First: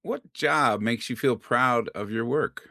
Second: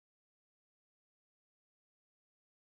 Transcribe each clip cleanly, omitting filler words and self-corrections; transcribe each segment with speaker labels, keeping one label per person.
Speaker 1: What job makes you feel proud of your work?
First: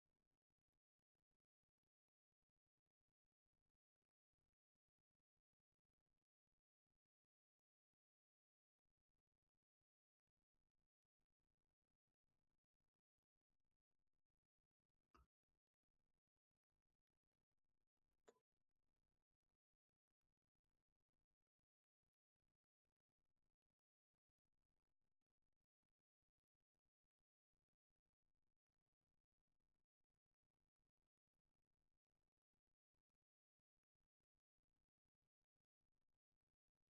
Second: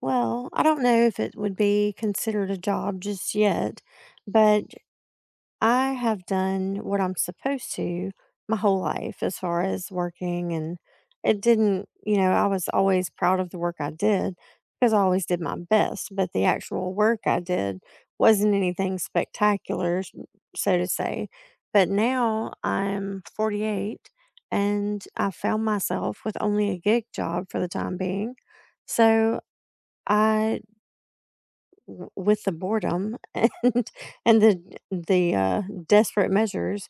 Speaker 2: Well, I don't know if it would be considered a job just yet, but I have done what I'm supposed to my whole life as far as working. And it didn't, I was always proud of the work I did because I always did my best, but the actual work I did wasn't anything spectacular, so to say. But now I'm 48 and I found myself with only a gig job for the time being. So, I with the boredom and the desperate measures,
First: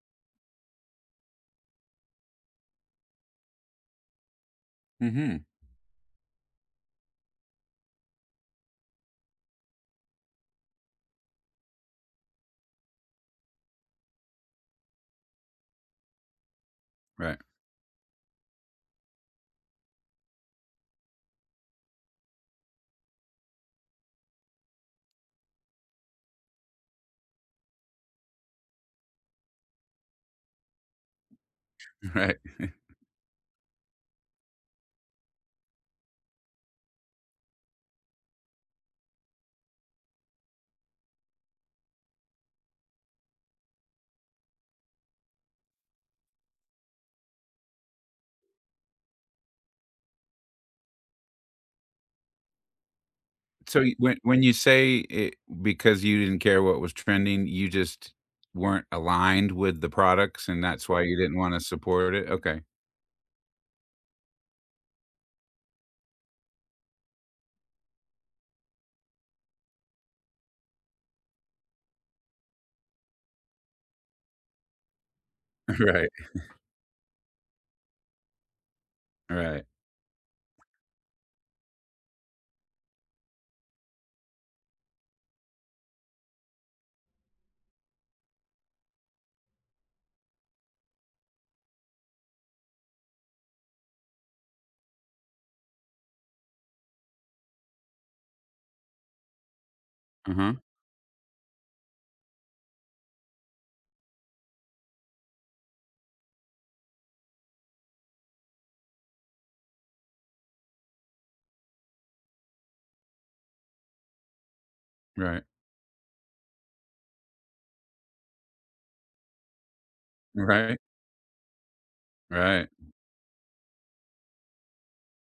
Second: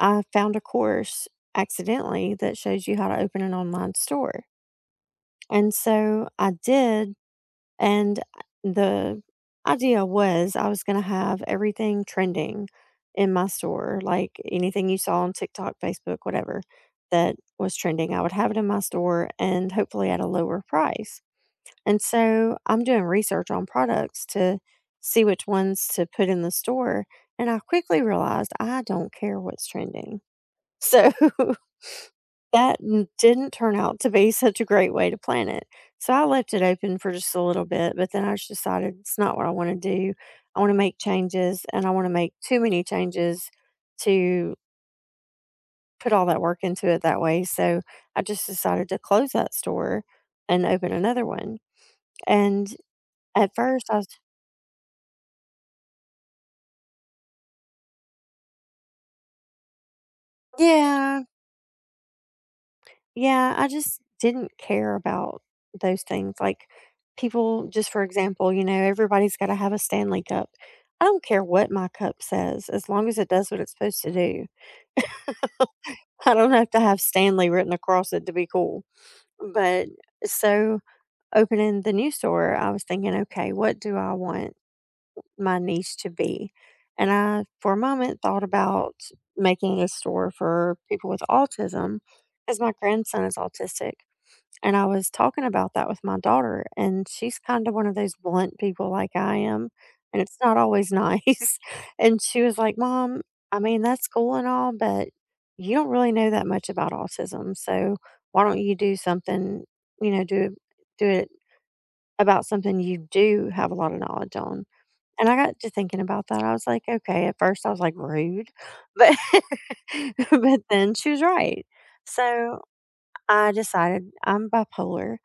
Speaker 2: I found a course accidentally that shows you how to open an online store.
Speaker 1: Mhm.
Speaker 2: And so I did, and the idea was I was going to have everything trending in my store, like anything you saw on TikTok, Facebook, whatever that
Speaker 1: Right,
Speaker 2: was trending. I would have it in my store and hopefully at a lower price. And so I'm doing research on products to see which ones to put in the store. And I quickly realized I don't care what's trending. So
Speaker 1: right.
Speaker 2: that didn't turn out to be such a great way to plan it. So I left it open for just a little bit, but then I just decided it's not what I want to do. I want to make changes and I want to make too many changes to put all that work into it that way. So I just decided to close that store and open another one. And at
Speaker 1: So,
Speaker 2: first,
Speaker 1: y
Speaker 2: I.
Speaker 1: when you say it because you didn't care what was trending, you just weren't aligned with the products, and that's why you
Speaker 2: Yeah,
Speaker 1: didn't wanna support it? Okay.
Speaker 2: yeah, I just didn't care about those things, like, people just for example, everybody's gotta have a Stanley Cup. I don't care what my cup says as long as it does what it's supposed to do.
Speaker 1: Right,
Speaker 2: I don't have to have Stanley written across it to be cool,
Speaker 1: right.
Speaker 2: but so, opening the new store, I was thinking, "Okay, what do I want my niche to be?" And I, for a moment, thought about making a store for people with autism, as my grandson is autistic. And I was talking about that with my daughter, and she's kind of one of those blunt people like I am, and it's
Speaker 1: Uh-huh.
Speaker 2: not always nice. And she was like, Mom, I mean, that's cool and all, but you don't really know that much about autism. So why don't you do something, you know, do, do it about something you do have a lot of knowledge on? And I
Speaker 1: Right.
Speaker 2: got to thinking about that. I was like, okay, at first I was like rude, but but
Speaker 1: Right,
Speaker 2: then she was right. So
Speaker 1: right.
Speaker 2: I decided I'm bipolar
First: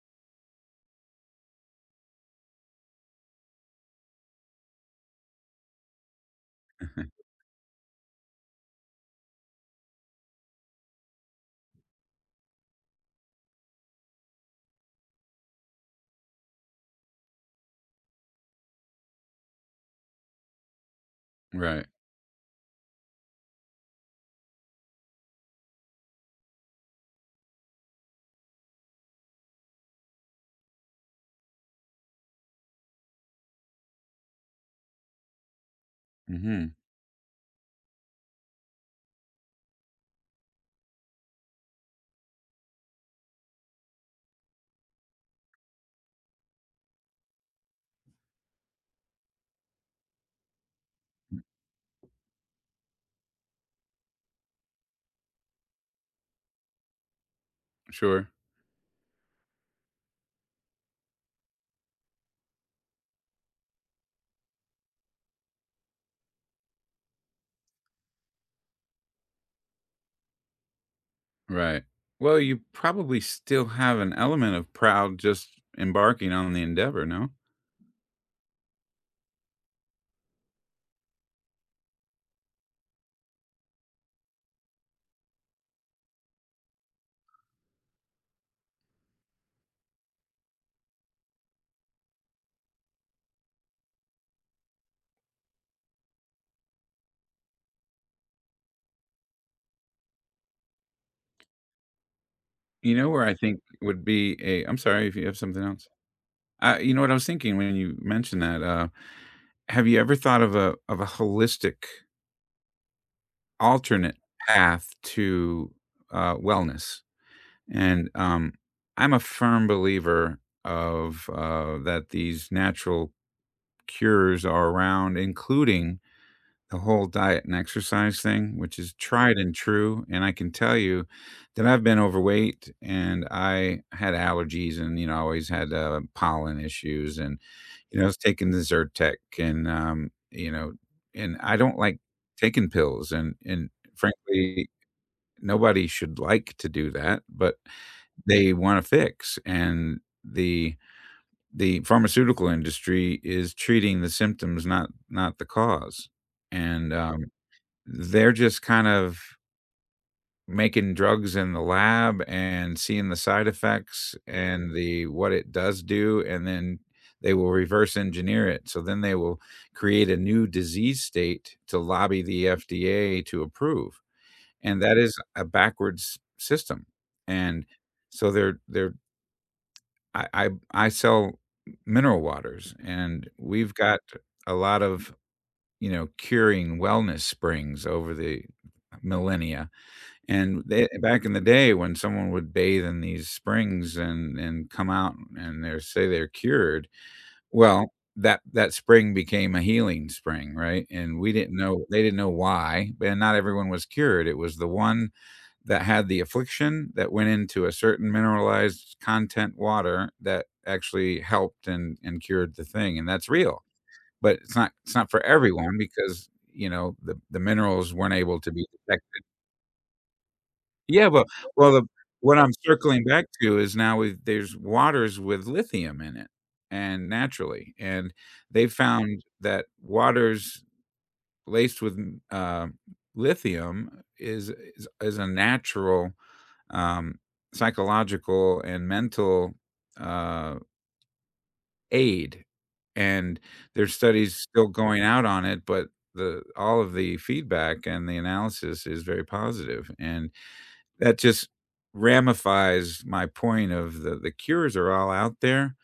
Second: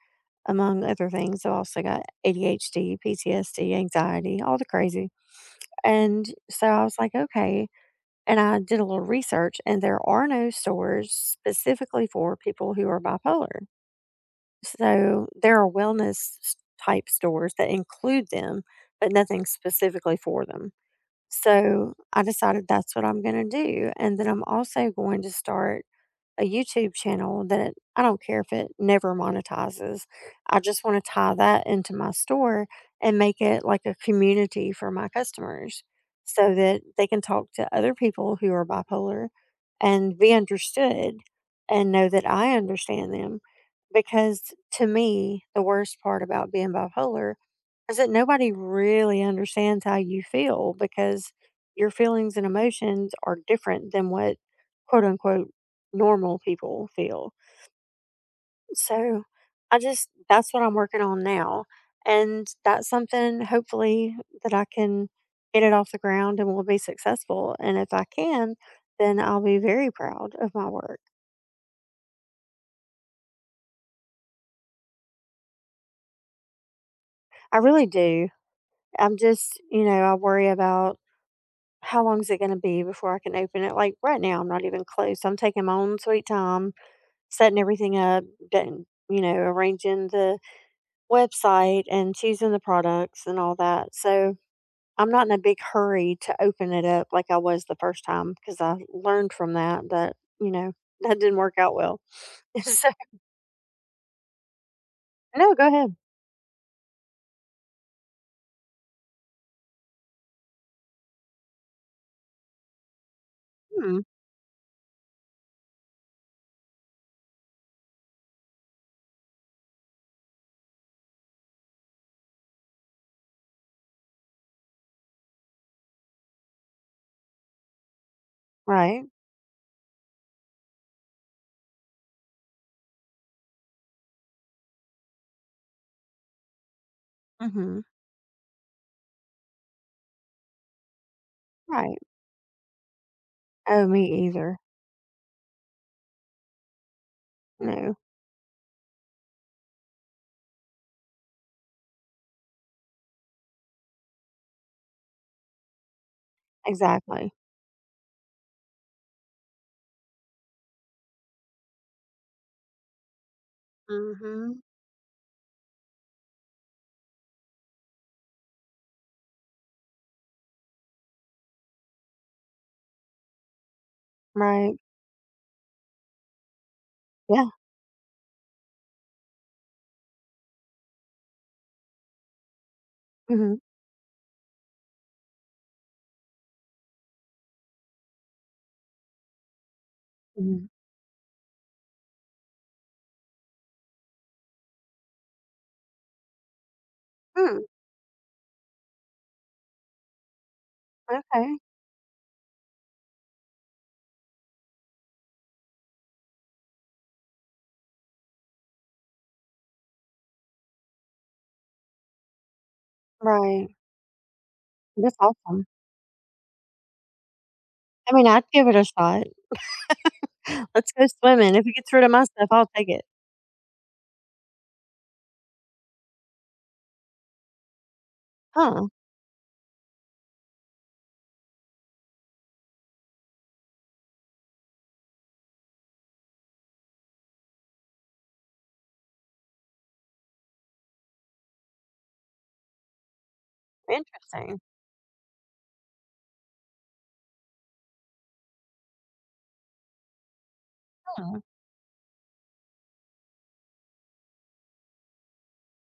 Speaker 2: among other things. I also got ADHD, PTSD, anxiety, all the crazy. And so I was like, okay. And I did a little research, and there are no stores specifically for people who are bipolar. So there are wellness s- type stores that include them, but nothing specifically for them.
Speaker 1: Right.
Speaker 2: So I decided that's what I'm going to do. And then I'm also going to start a YouTube channel that I don't care if it never monetizes. I just want to tie that into my store and make it like a community for my customers so
Speaker 1: Mhm.
Speaker 2: that they can talk to other people who are bipolar and be understood and know that I understand them. Because to me, the worst part about being bipolar is that nobody really understands how you feel because your feelings and emotions are different than what quote unquote normal people feel.
Speaker 1: Sure.
Speaker 2: So I just, that's what I'm working on now. And that's something hopefully that I can get it off the ground and will be successful. And if I can, then I'll be very proud of my work.
Speaker 1: Right. Well, you probably still have an element of proud just embarking on the endeavor, no?
Speaker 2: I really do. I'm just, I worry about how long is it gonna be before I can open it? Like, right now, I'm not even close. I'm taking my own sweet time, setting everything up, arranging the website and choosing the products and all that. So, I'm not in a big hurry to open it up like I was the first time because I learned from that that, you know, that didn't work out well. So.
Speaker 1: You know where I think would be a I'm sorry if you have
Speaker 2: No,
Speaker 1: something
Speaker 2: go
Speaker 1: else.
Speaker 2: ahead.
Speaker 1: What I was thinking when you mentioned that, have you ever thought of a holistic
Speaker 2: Mm,
Speaker 1: alternate path to, wellness? And, I'm a firm believer of, that these natural cures are around, including the whole diet and exercise thing, which is
Speaker 2: right.
Speaker 1: tried and true. And I can tell you that I've been overweight and I had allergies, and, I always had, pollen issues, and,
Speaker 2: Mhm.
Speaker 1: I was taking the Zyrtec, and, and I don't
Speaker 2: Right.
Speaker 1: like taking pills, and
Speaker 2: Oh, me either.
Speaker 1: frankly, nobody should like to do that, but
Speaker 2: No.
Speaker 1: they wanna fix. And the the pharmaceutical industry is treating the symptoms, not the cause, and,
Speaker 2: Exactly.
Speaker 1: they're just kind of making drugs in the lab and seeing the side effects
Speaker 2: Mhm.
Speaker 1: and the what it does do, and then they will reverse engineer it. So then they will create a new disease state to lobby the FDA to approve,
Speaker 2: Right.
Speaker 1: and that is a backwards system.
Speaker 2: Yeah.
Speaker 1: And so they're I sell mineral waters, and
Speaker 2: Mhm.
Speaker 1: we've got a lot of, curing wellness springs over the millennia. And
Speaker 2: Mhm.
Speaker 1: they back in the day when someone would bathe in these springs and come out and they say they're cured,
Speaker 2: Mm,
Speaker 1: well, that that spring became a healing spring, right? And we didn't
Speaker 2: okay.
Speaker 1: know they didn't know why, and not everyone was cured. It was the one that had the affliction that went into a certain mineralized content water that actually helped and cured the thing, and that's real.
Speaker 2: Right.
Speaker 1: But it's not
Speaker 2: That's
Speaker 1: for
Speaker 2: awesome.
Speaker 1: everyone because, the minerals
Speaker 2: I
Speaker 1: weren't
Speaker 2: mean,
Speaker 1: able
Speaker 2: I'd
Speaker 1: to be
Speaker 2: give it a shot.
Speaker 1: detected.
Speaker 2: Let's go
Speaker 1: Yeah, well
Speaker 2: swimming. If
Speaker 1: well,
Speaker 2: it
Speaker 1: the
Speaker 2: gets rid of my
Speaker 1: what
Speaker 2: stuff,
Speaker 1: I'm
Speaker 2: I'll take it.
Speaker 1: circling back to is now with there's waters with lithium in it, and naturally, and they
Speaker 2: Huh.
Speaker 1: found that waters laced with, m lithium is a natural, um, psychological and mental, uh, aid, and there's studies
Speaker 2: Interesting.
Speaker 1: still going out on it, but the all of the feedback and the analysis is very positive, and that
Speaker 2: Huh.
Speaker 1: just ramifies my point of the cures are all out there.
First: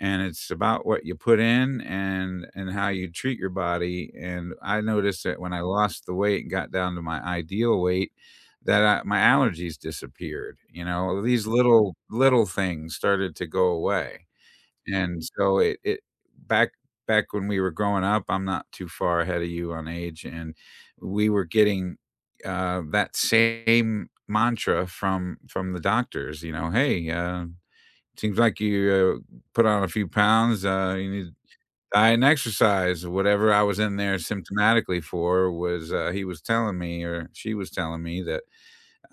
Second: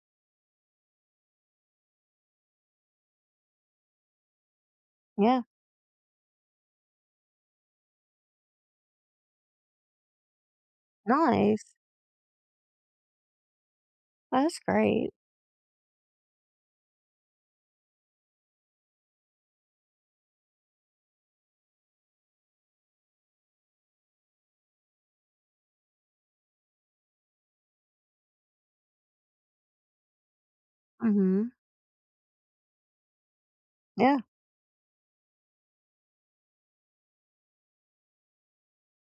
Speaker 1: And it's about what you put in and how you treat your body. And I noticed that
Speaker 2: Yeah.
Speaker 1: when I lost the weight and got down to my ideal weight, that my allergies disappeared. You know, these
Speaker 2: Nice.
Speaker 1: little things started to go away.
Speaker 2: Well, that's great.
Speaker 1: And so it back when we were growing up, I'm not too far ahead of you on age, and we were getting, that same mantra from the doctors. You know, "Hey, seems like you, put on a few pounds, you need
Speaker 2: hmm
Speaker 1: diet and exercise," whatever I was in there
Speaker 2: Yeah.
Speaker 1: symptomatically for was, he was telling me or she was telling me that,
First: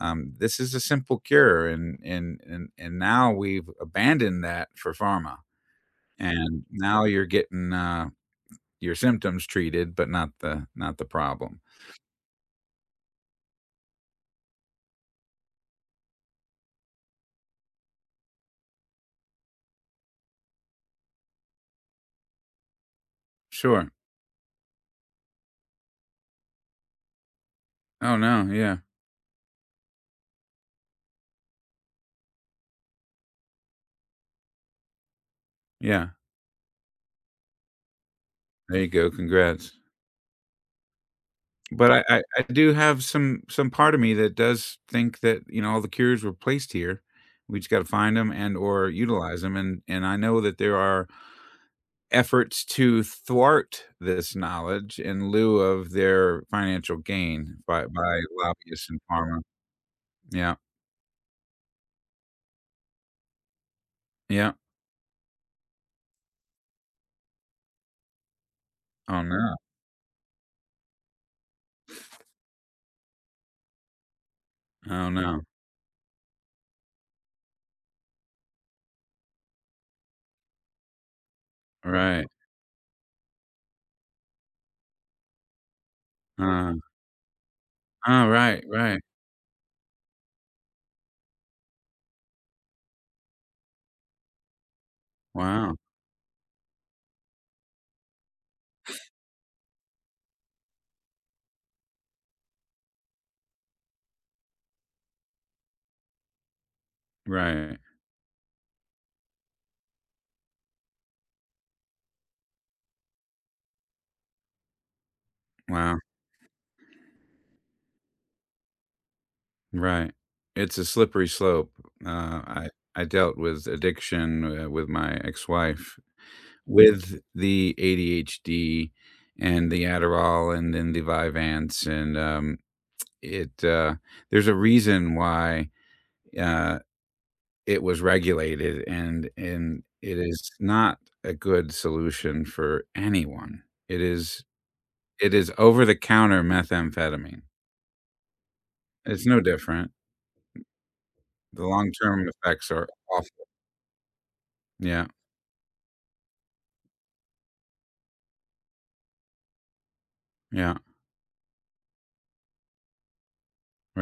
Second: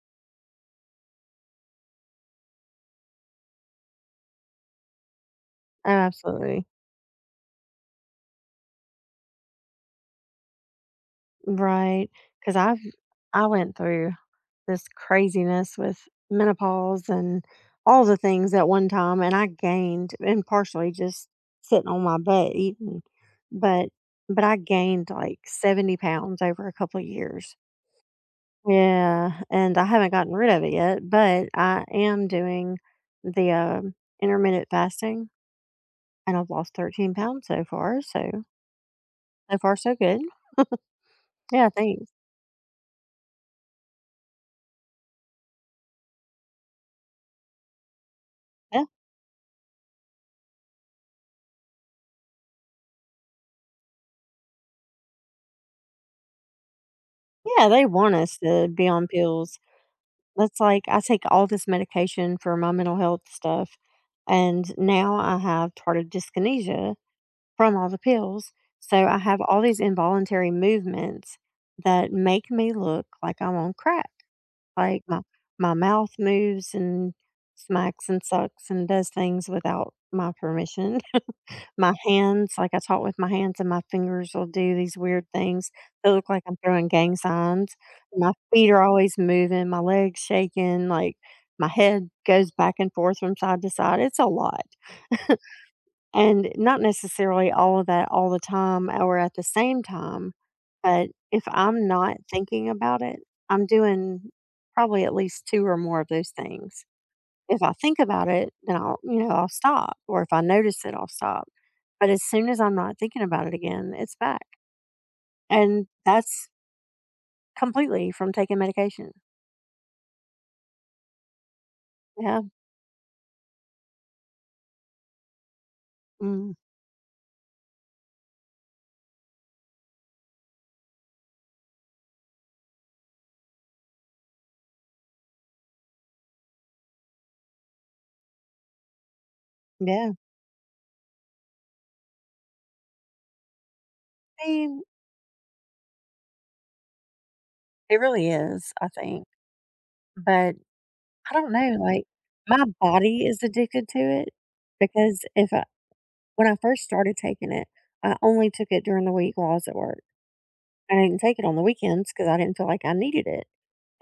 Speaker 1: this is a simple cure, and now we've abandoned that for pharma.
Speaker 2: Oh,
Speaker 1: And
Speaker 2: absolutely.
Speaker 1: now you're getting, your symptoms treated, but not the problem.
Speaker 2: Right. Because I went through this craziness with menopause and all the things at one time, and I gained and partially just sitting on my butt eating, but
Speaker 1: Sure.
Speaker 2: I gained like 70 pounds over a couple of years.
Speaker 1: Oh, no, yeah,
Speaker 2: Yeah, and I haven't gotten rid of it yet, but I am doing the intermittent fasting,
Speaker 1: yeah.
Speaker 2: and I've lost 13 pounds so far. So,
Speaker 1: There you go,
Speaker 2: so far,
Speaker 1: congrats.
Speaker 2: so good. Yeah,
Speaker 1: But I
Speaker 2: thanks.
Speaker 1: I I do have some part of me that does think that, you know, all the cures were placed here. We just gotta find them and
Speaker 2: Yeah,
Speaker 1: or utilize them. And I know that there are efforts to thwart this knowledge in lieu of their financial gain
Speaker 2: yeah, they
Speaker 1: by
Speaker 2: want us to be
Speaker 1: lobbyists and
Speaker 2: on
Speaker 1: pharma.
Speaker 2: pills.
Speaker 1: Yeah,
Speaker 2: That's like I take all this medication for my mental health stuff,
Speaker 1: yeah.
Speaker 2: and now I have tardive dyskinesia from all the pills. So I
Speaker 1: Oh,
Speaker 2: have
Speaker 1: no.
Speaker 2: all these involuntary movements that make me look like I'm on crack. Like,
Speaker 1: Oh,
Speaker 2: my
Speaker 1: no.
Speaker 2: my mouth moves and smacks and sucks and does things without my permission. My
Speaker 1: Right.
Speaker 2: hands, like, I talk with my hands, and my fingers will do these weird things that look like I'm
Speaker 1: uh
Speaker 2: throwing gang signs.
Speaker 1: Oh
Speaker 2: My
Speaker 1: right,
Speaker 2: feet are
Speaker 1: right.
Speaker 2: always moving, my legs shaking, like, my head goes back and forth from side to side. It's a lot.
Speaker 1: Wow.
Speaker 2: And not necessarily all of that all the time or at the same time, but if I'm not thinking about it, I'm doing probably at least 2 or more of those things. If I
Speaker 1: Right.
Speaker 2: think about it, then I'll, I'll stop, or if I notice it, I'll stop. But as soon as I'm not thinking about it again, it's back. And
Speaker 1: Wow.
Speaker 2: that's completely from taking medication.
Speaker 1: Right. It's a slippery slope. Uh,
Speaker 2: Yeah.
Speaker 1: I I dealt with addiction, with my ex-wife,
Speaker 2: Mm,
Speaker 1: with the ADHD and the Adderall and then the Vyvanse, and, it, uh there's a reason why, uh, it was regulated, and
Speaker 2: yeah.
Speaker 1: it is not a good solution for anyone. It is
Speaker 2: I mean,
Speaker 1: it is over-the-counter methamphetamine.
Speaker 2: it really is, I think.
Speaker 1: It's no different.
Speaker 2: But I don't
Speaker 1: The
Speaker 2: know, like,
Speaker 1: long-term
Speaker 2: my
Speaker 1: effects are
Speaker 2: body is
Speaker 1: awful.
Speaker 2: addicted to it
Speaker 1: Yeah,
Speaker 2: because if I when I first started taking it, I only took it during the week while I was at work.
Speaker 1: yeah,
Speaker 2: I didn't take it on the weekends because I didn't feel like I needed it,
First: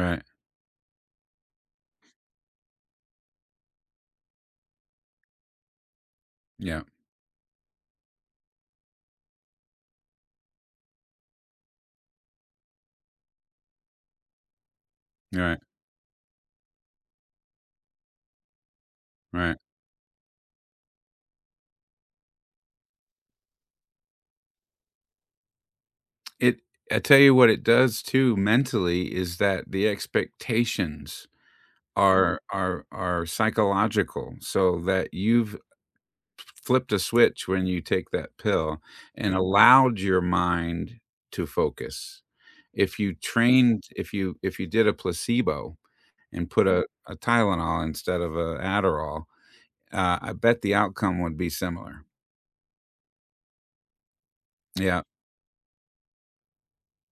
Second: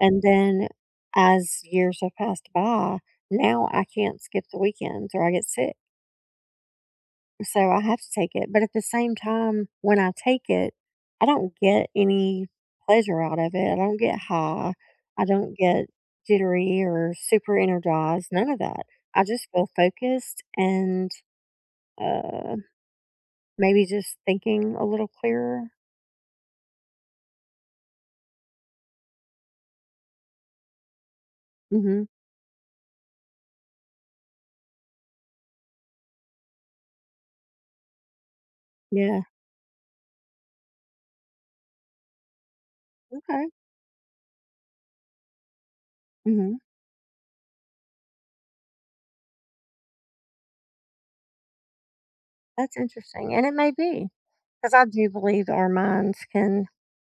Speaker 2: and then as years have passed by, now I can't skip the weekends or I get sick.
Speaker 1: Yeah,
Speaker 2: So I have to take it, but at the same time, when I take it, I don't get any pleasure out of it. I don't get high. I don't
Speaker 1: right,
Speaker 2: get jittery or super energized, none of that. I just
Speaker 1: right.
Speaker 2: feel focused and uh maybe just thinking a little clearer.
Speaker 1: It I tell you what it does too mentally is that the expectations
Speaker 2: Mhm.
Speaker 1: are psychological, so that you've flipped a switch when you take that pill
Speaker 2: Yeah.
Speaker 1: and allowed your mind to focus. If you
Speaker 2: Okay.
Speaker 1: trained if you did a placebo and
Speaker 2: Mhm.
Speaker 1: put a Tylenol instead of a Adderall, I bet the outcome would be similar.
Speaker 2: That's interesting. And it may be cuz I
Speaker 1: Yeah.
Speaker 2: do believe our minds can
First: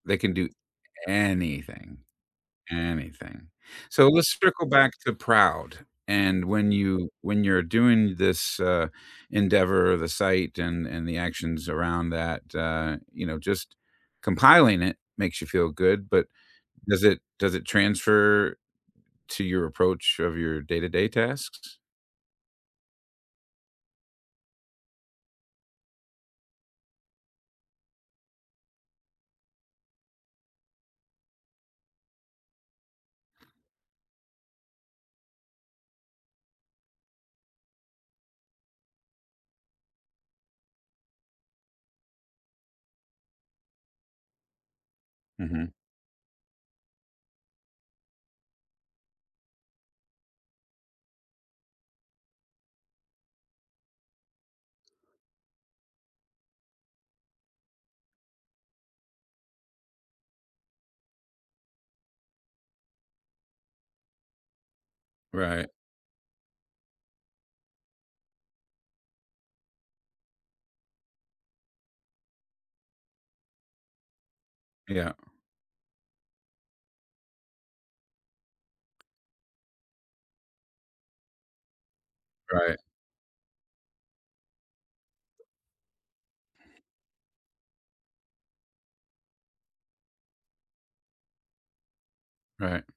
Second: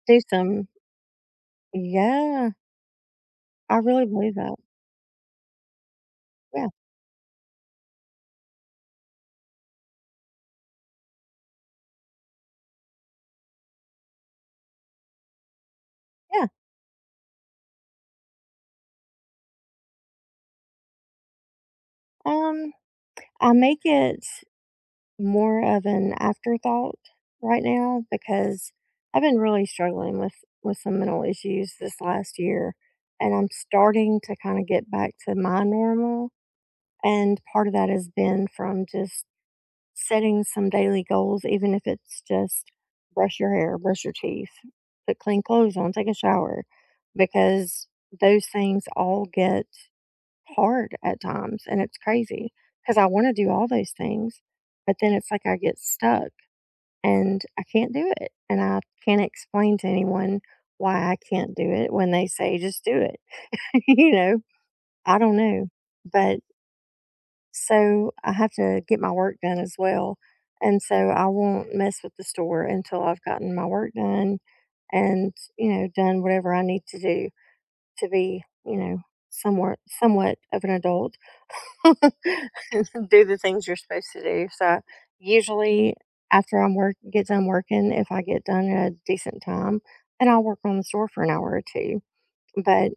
Speaker 1: They
Speaker 2: do
Speaker 1: can do
Speaker 2: some.
Speaker 1: anything,
Speaker 2: Yeah,
Speaker 1: anything.
Speaker 2: I really
Speaker 1: So let's
Speaker 2: believe that.
Speaker 1: circle back to Proud, and
Speaker 2: Yeah.
Speaker 1: when you when you're doing this, endeavor, the site and the actions around that, you know, just compiling it makes you feel good, but
Speaker 2: Yeah.
Speaker 1: does it transfer to your approach of your day-to-day tasks?
Speaker 2: Um I make it more of an afterthought right now because I've been really struggling with some mental issues this last year and I'm starting to kind of get back to my normal and part of that has been from just setting some daily goals even if it's just brush your hair, brush your teeth, put clean
Speaker 1: Mhm.
Speaker 2: clothes on, take a shower because those things all get hard at times and it's crazy because I want to do all those things but then it's like I get stuck and I can't do it. And I can't explain to anyone why I can't do it when they say, just do it. you know, I don't know.
Speaker 1: Right.
Speaker 2: But so I have to get my work done as well. And so I won't mess with the store until I've gotten my work done
Speaker 1: Yeah.
Speaker 2: and, done whatever I need to do to be, somewhat of an adult.
Speaker 1: Right.
Speaker 2: Do the things you're supposed to do. So usually after I'm work get done working, if I get done at a decent time, then I'll work on the store for an hour or two.
Speaker 1: Right.
Speaker 2: But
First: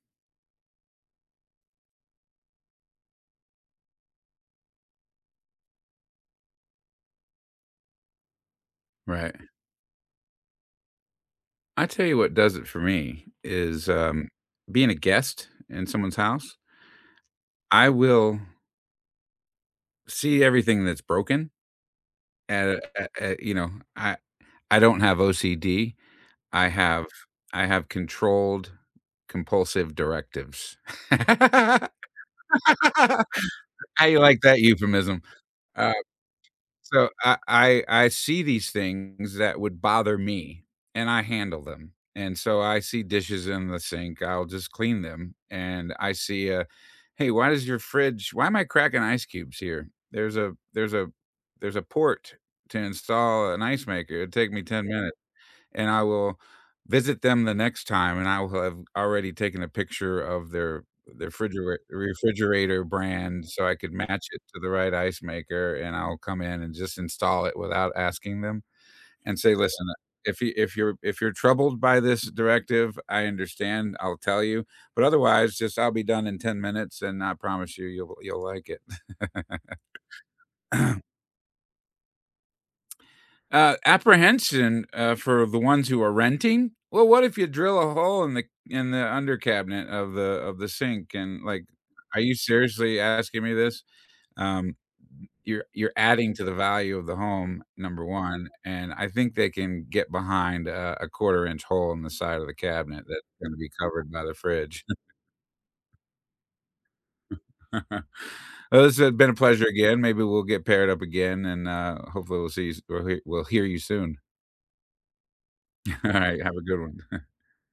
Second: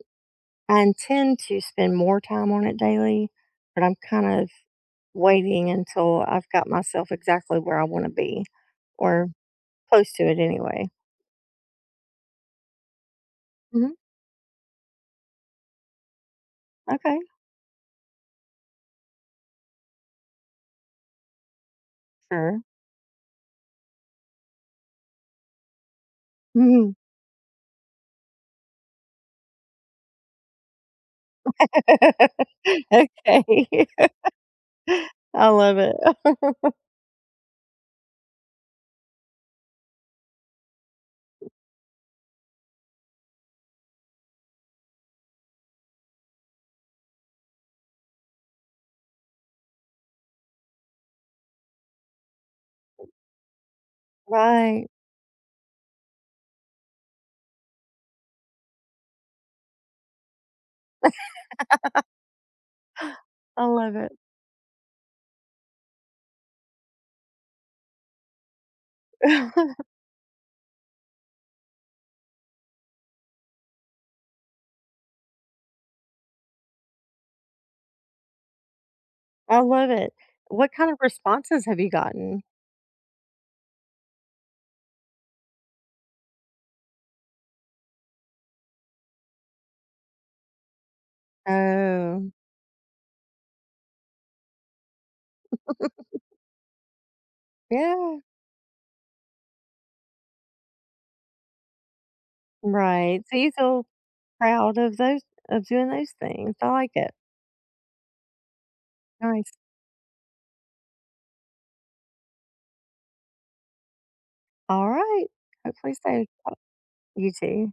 Speaker 2: I intend to spend more time on it daily, but I'm kind of waiting until I've got myself exactly where I want to be or
Speaker 1: Right.
Speaker 2: close to it anyway.
Speaker 1: I tell you what does it for me is,
Speaker 2: hmm
Speaker 1: being a guest in someone's house.
Speaker 2: Okay,
Speaker 1: I will see everything that's broken,
Speaker 2: sure.
Speaker 1: you know, I don't have OCD, I
Speaker 2: Mhm.
Speaker 1: have I have controlled compulsive directives. How
Speaker 2: Okay.
Speaker 1: you like that euphemism?
Speaker 2: I love
Speaker 1: Uh
Speaker 2: it.
Speaker 1: So I see these things that would bother me, and I handle them, and so I see dishes in the sink, I'll just clean them, and I see a, "Hey, why does your fridge why am I cracking ice cubes here? There's a port to install an ice maker, it'd take me 10
Speaker 2: Right.
Speaker 1: minutes." And I will visit them the next time, and I will have already taken a picture of their frigerate refrigerator brand
Speaker 2: I
Speaker 1: so I could
Speaker 2: love it.
Speaker 1: match it to the right ice maker, and I'll come in and just install it without asking them and say, "Listen, if you if you're troubled by this directive, I understand, I'll tell you, but otherwise, just I'll be done in 10 minutes, and I promise you, you'll like it."
Speaker 2: I love it. What kind of responses have you gotten?
Speaker 1: Apprehension, for the ones who are renting? Well, what if you drill a hole in the under cabinet of the sink and, like, "Are
Speaker 2: Oh.
Speaker 1: you seriously asking me this?" Um, you're adding to the value of the home, number
Speaker 2: Yeah.
Speaker 1: 1, and I think they can get behind a quarter-inch hole in the side of the cabinet
Speaker 2: Right.
Speaker 1: that's
Speaker 2: So you
Speaker 1: gonna be
Speaker 2: feel
Speaker 1: covered by the
Speaker 2: proud
Speaker 1: fridge.
Speaker 2: of doing those things. I like it.
Speaker 1: Well, this has been a
Speaker 2: Nice.
Speaker 1: pleasure again. Maybe we'll get paired up again, and, hopefully we'll hear you soon.
Speaker 2: All right. Hopefully
Speaker 1: All
Speaker 2: so.
Speaker 1: right, have a good one.
Speaker 2: You too.